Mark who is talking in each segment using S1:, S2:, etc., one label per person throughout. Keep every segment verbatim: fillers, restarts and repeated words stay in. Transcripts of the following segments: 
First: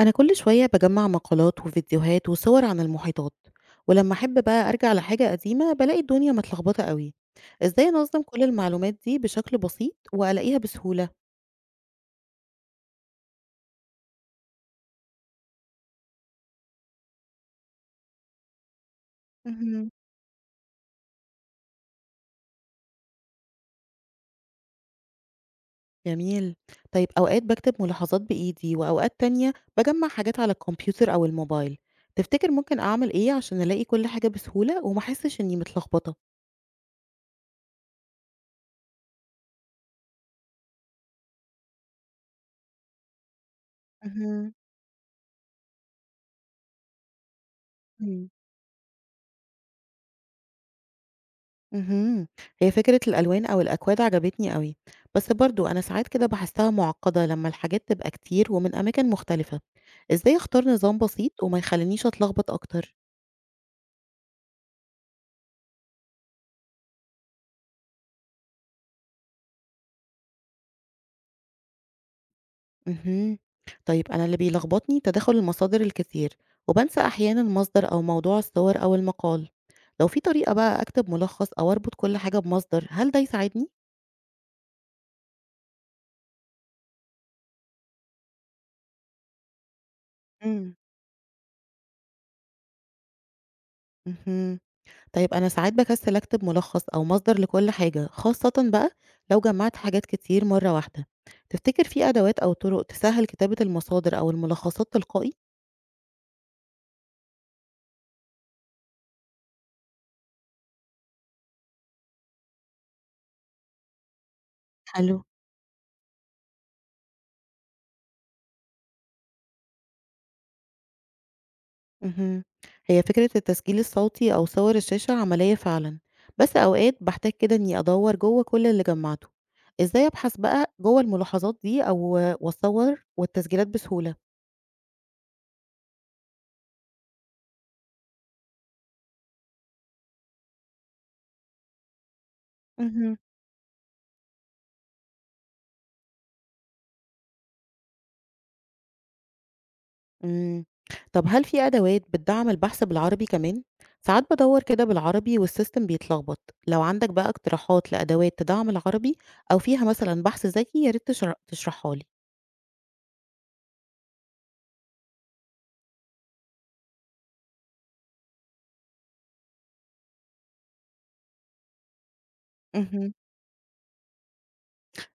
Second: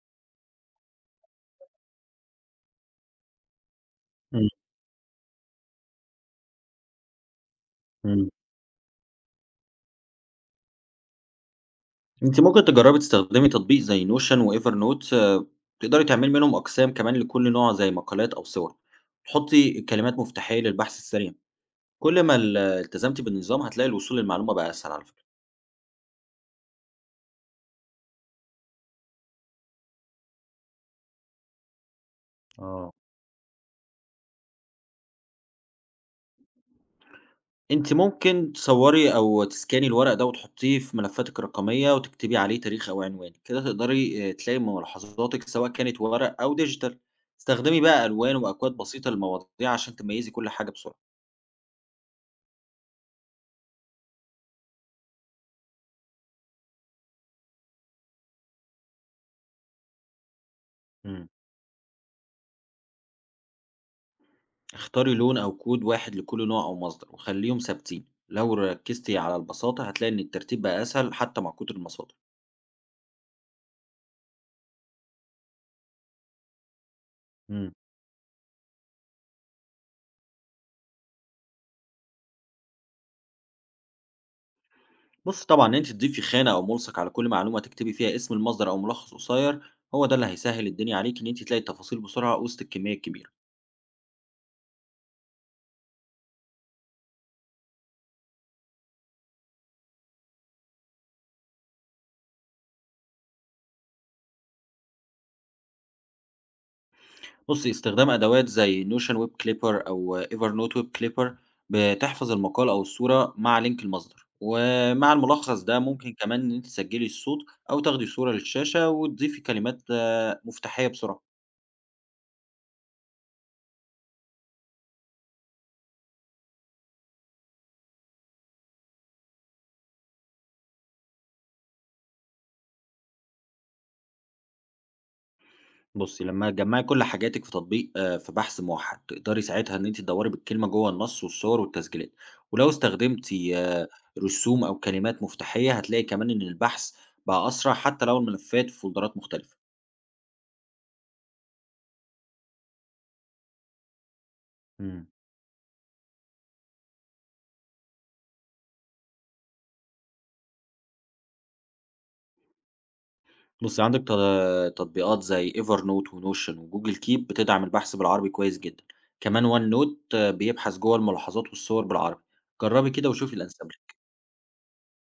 S1: أنا كل شوية بجمع مقالات وفيديوهات وصور عن المحيطات، ولما أحب
S2: إمم،
S1: بقى أرجع لحاجة قديمة بلاقي الدنيا متلخبطة قوي. إزاي أنظم
S2: إمم.
S1: كل المعلومات دي بشكل بسيط وألاقيها بسهولة؟
S2: أنتِ ممكن تجرّبي تستخدمي تطبيق زي notion وevernote. تقدري تعملي منهم أقسام كمان لكل نوع زي مقالات أو صور، تحطي
S1: مهم.
S2: كلمات مفتاحية للبحث السريع، كل ما ال التزمتِ بالنظام هتلاقي الوصول للمعلومة بقى أسهل على فكرة.
S1: جميل. طيب أوقات بكتب ملاحظات بإيدي وأوقات تانية بجمع حاجات على الكمبيوتر أو الموبايل. تفتكر ممكن
S2: آه.
S1: أعمل إيه عشان ألاقي كل حاجة بسهولة ومحسش إني متلخبطة؟
S2: أنتِ ممكن تصوري أو تسكاني الورق ده وتحطيه في ملفاتِك الرقمية وتكتبي عليه تاريخ أو عنوان، كده تقدري آآ تلاقي ملاحظاتِك سواء كانت ورق أو digital. استخدمي بقى
S1: مهم.
S2: ألوان وأكواد بسيطة للمواضيع عشان تميّزي كل حاجة بسرعة.
S1: اهم. هي فكرة الألوان أو الأكواد عجبتني أوي، بس برضه أنا ساعات كده باحسها معقدة لما الحاجات تبقى كتير ومن أماكن مختلفة، إزاي أختار نظام
S2: إمم.
S1: بسيط وما يخلينيش أتلخبط أكتر؟
S2: اختاري لون أو كود واحد لكل نوع أو مصدر وخليهم ثابتين، لو ركزتي على البساطة هتلاقي إن الترتيب بقى أسهل حتى مع كتر المصادر.
S1: اهم. طيب أنا اللي بيلخبطني تداخل المصادر الكتير، وبانسى أحيانًا
S2: مم.
S1: مصدر أو موضوع الصور أو المقال، لو في طريقة بقى أكتب ملخص أو أربط كل حاجة بمصدر هل ده يساعدني؟
S2: بص طبعا إن أنت تضيفي خانة أو ملصق على كل معلومة تكتبي فيها اسم المصدر أو ملخص قصير، هو ده اللي هيسهل
S1: امم.
S2: الدنيا عليك إن أنت تلاقي التفاصيل بسرعة وسط الكمية الكبيرة.
S1: اهم. طيب أنا ساعات بكسل أكتب ملخص أو مصدر لكل حاجة خاصة بقى لو جمعت حاجات كتير مرة واحدة. تفتكر في أدوات أو طرق تسهل كتابة المصادر أو الملخصات تلقائي؟
S2: بُصّي، استخدام أدوات زي notion web clipper أو evernote web clipper بتحفظ المقال أو الصورة مع لينك المصدر، ومع
S1: حلو.
S2: الملخص ده ممكن كمان إن أنتِ تسجّلي الصوت أو تاخدي صورة للشاشة وتضيفي كلمات آه، مفتاحية بسرعة.
S1: مهم. هي فكرة التسجيل الصوتي أو صور الشاشة عملية فعلا، بس أوقات بحتاج كده إني أدور جوه كل اللي جمعته. إزاي أبحث بقى جوه الملاحظات دي أو وأصور والتسجيلات بسهولة؟
S2: بُصّي، لمّا تجمّعي كل حاجاتِك في تطبيق آه، في بحث موحّد، تقدري ساعتها إن أنتِ تدوّري بالكلمة جوّه النص والصور والتسجيلات، ولو
S1: مهم.
S2: استخدمتِ رسوم أو كلمات مفتاحية هتلاقي كمان إن البحث بقى أسرع حتى لو الملفات في فولدرات مختلفة.
S1: إمم. طب هل في أدوات بتدعّم البحث بالعربي كمان؟ ساعات بادوّر كده
S2: إمم.
S1: بالعربي والسيستم بيتلخبط، لو عندك بقى اقتراحات لأدوات تدعّم العربي أو فيها مثلًا بحث ذكي يا ريت تشر تشرحها لي.
S2: بُصّي، عندِك ت تطبيقات زي evernote وnotion وgoogle keep بتدعم البحث بالعربي كويس جدًا، كمان onenote بيبحث جوّه الملاحظات والصور بالعربي، جرّبي كده
S1: اهم.
S2: وشوفي الأنسب لِك.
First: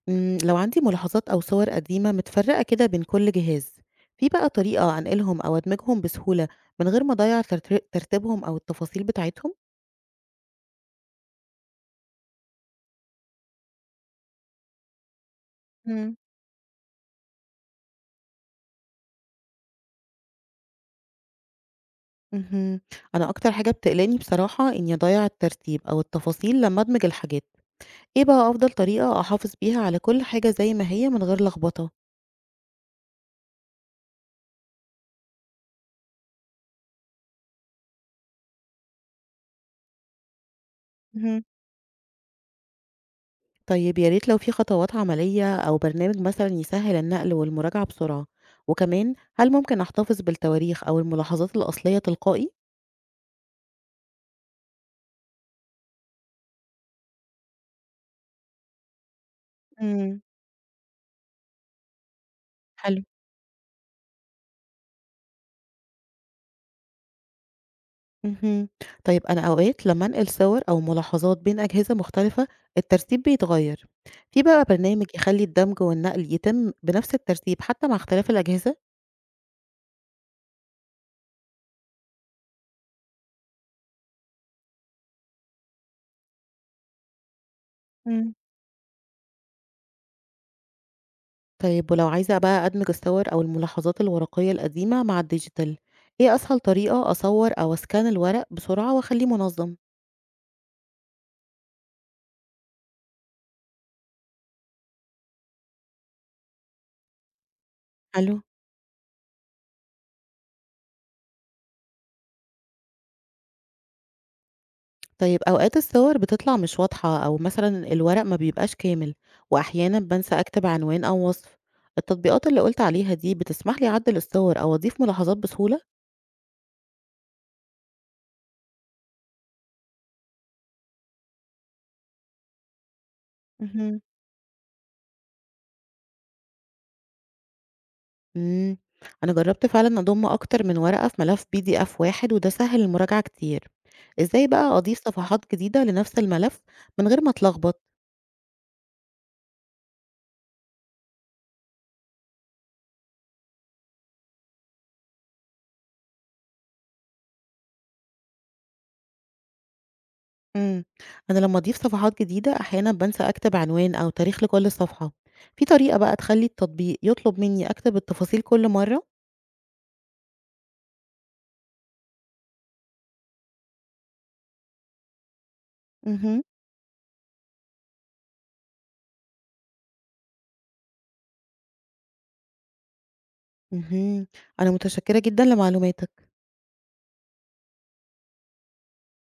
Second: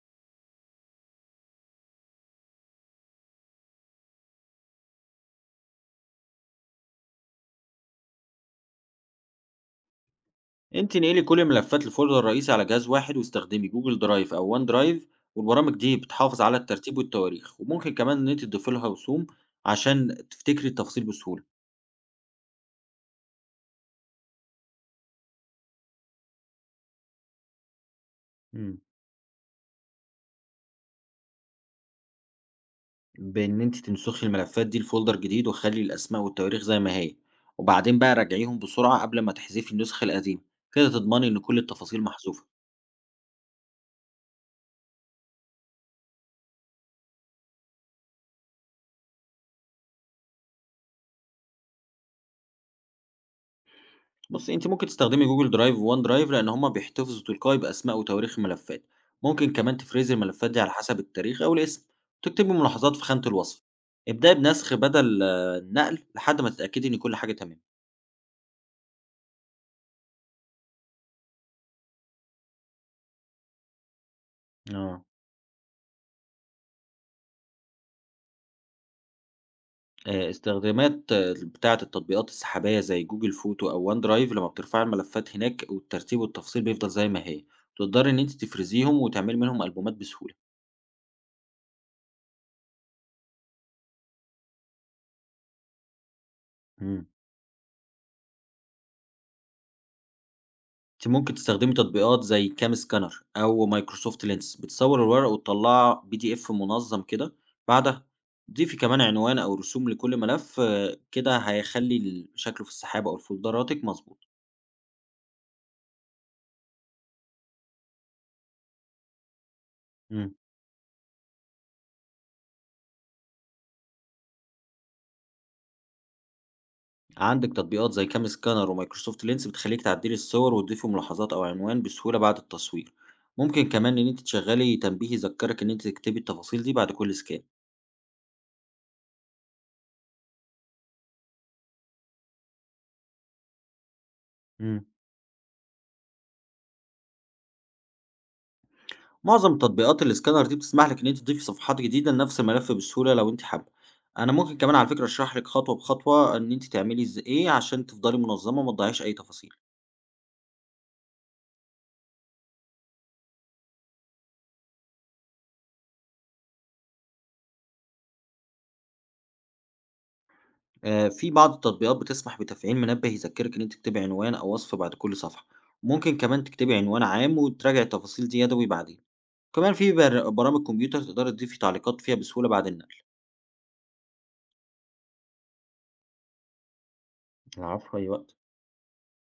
S1: إمم، لو عندي ملاحظات أو صور قديمة متفرّقة كده بين كل جهاز، في بقى طريقة أنقلهم أو أدمجهم بسهولة من غير ما أضيّع ترت ترتيبهم أو التفاصيل بتاعتهم؟
S2: أنتِ انقلي كل الملفات لfolder رئيسي على جهاز واحد واستخدمي google drive أو onedrive، والبرامج دي
S1: إمم.
S2: بتحافظ على الترتيب والتواريخ، وممكن كمان إن أنتِ تضيفي لها رسوم عشان تفتكري التفاصيل بسهولة.
S1: اهم. أنا أكتر حاجة بتقلقني بصراحة إني أضيّع الترتيب أو التفاصيل لمّا أدمج الحاجات. إيه بقى أفضل
S2: إمم.
S1: طريقة أحافظ بيها على كل حاجة زي ما هي من غير لخبطة؟
S2: بإن أنتِ تنسخي الملفات دي لfolder جديد، وخلّي الأسماء والتواريخ زي ما هي، وبعدين بقى راجعيهم بسرعة قبل ما تحذفي النسخ القديمة، كده تضمني إن
S1: مهم.
S2: كل التفاصيل محذوفة.
S1: طيب يا ريت لو في خطوات عملية أو برنامج مثلا يسهل النقل والمراجعة بسرعة، وكمان هل ممكن أحتفظ بالتواريخ أو الملاحظات الأصلية تلقائي؟
S2: بُصّي، أنتِ ممكن تستخدمي Google Drive وOneDrive لإن هُم بيحتفظوا تلقائي بأسماء وتواريخ الملفات. ممكن كمان تفرزي
S1: مم.
S2: الملفات دي على حسب التاريخ أو الاسم، وتكتبي ملاحظات
S1: حلو.
S2: في خانة الوصف. ابدئي بنسخ بدل آه، النقل لحد ما تتأكدي إن كل حاجة تمام.
S1: مهم. طيب أنا أوقات لما أنقل صور أو ملاحظات بين أجهزة مختلفة الترتيب بيتغير، في بقى برنامج
S2: آه.
S1: يخلي الدمج والنقل يتم بنفس الترتيب حتى مع اختلاف الأجهزة؟
S2: آآ استخدامات آه، بتاعة التطبيقات السحابية زي جوجل فوتو أو OneDrive، لمّا بترفعي الملفات هناك والترتيب والتفصيل بيفضل زي ما هي، تقدري إن أنتِ تفرزيهم وتعملي منهم ألبومات بسهولة.
S1: طيب ولو عايزة بقى أدمج الصور أو الملاحظات الورقية القديمة مع الديجيتال، إيه أسهل
S2: إمم.
S1: طريقة أصور أو أسكان الورق بسرعة وأخليه منظم؟
S2: أنتِ ممكن تستخدمي تطبيقات زي Cam Scanner أو Microsoft Lens بتصور الورق وتطلّع بي دي إف منظم كده، بعدها
S1: حلو.
S2: ضيفي كمان عنوان أو رسوم لكل ملف آه، كده هيخلّي ال شكله في السحاب أو في فولدراتِك مضبوط.
S1: طيب أوقات الصور بتطلع مش واضحة أو مثلا الورق ما بيبقاش كامل، وأحيانا
S2: إمم.
S1: بنسى أكتب عنوان أو وصف. التطبيقات اللي قلت عليها دي بتسمح لي أعدل الصور أو أضيف ملاحظات بسهولة؟
S2: عندك تطبيقات زي كام سكانر ومايكروسوفت لينس بتخليك تعدلي الصور وتضيفي ملاحظات أو عنوان بسهولة بعد التصوير. ممكن كمان
S1: مهم.
S2: إن أنت تشغلي تنبيه يذكرك إن أنت تكتبي التفاصيل دي بعد كل سكان.
S1: إمم. أنا جرّبت فعلًا أضُم أكتر من ورقة في ملف بي دي إف واحد وده سهّل المراجعة كتير. إزاي بقى
S2: امم
S1: أضيف صفحات جديدة لنفس الملف من غير ما أتلخبط؟
S2: معظم تطبيقات السكانر دي بتسمح لك إن أنت تضيفي صفحات جديدة لنفس الملف بسهولة لو أنت حابة. أنا ممكن كمان على فكرة أشرح لك خطوة بخطوة إن أنت تعملي إز- إيه عشان تفضلي منظمة وما تضيعيش أي تفاصيل.
S1: إمم. أنا لمّا أضيف صفحات جديدة أحيانًا بانسى أكتب عنوان أو تاريخ لكل صفحة. في طريقة بقى تخلّي التطبيق يطلب منّي أكتب التفاصيل كل مرّة؟
S2: آه، في بعض التطبيقات بتسمح بتفعيل منبه يذكرك إن أنت تكتبي عنوان أو وصف بعد كل صفحة.
S1: اهم.
S2: ممكن
S1: اهم.
S2: كمان تكتبي عنوان عام وتراجعي التفاصيل دي يدوي بعدين، وكمان في بر برامج كمبيوتر تقدري تضيفي تعليقات فيها بسهولة بعد النقل.
S1: اهم. أنا متشكّرة جدًا لمعلوماتك.
S2: العفو، أي وقت.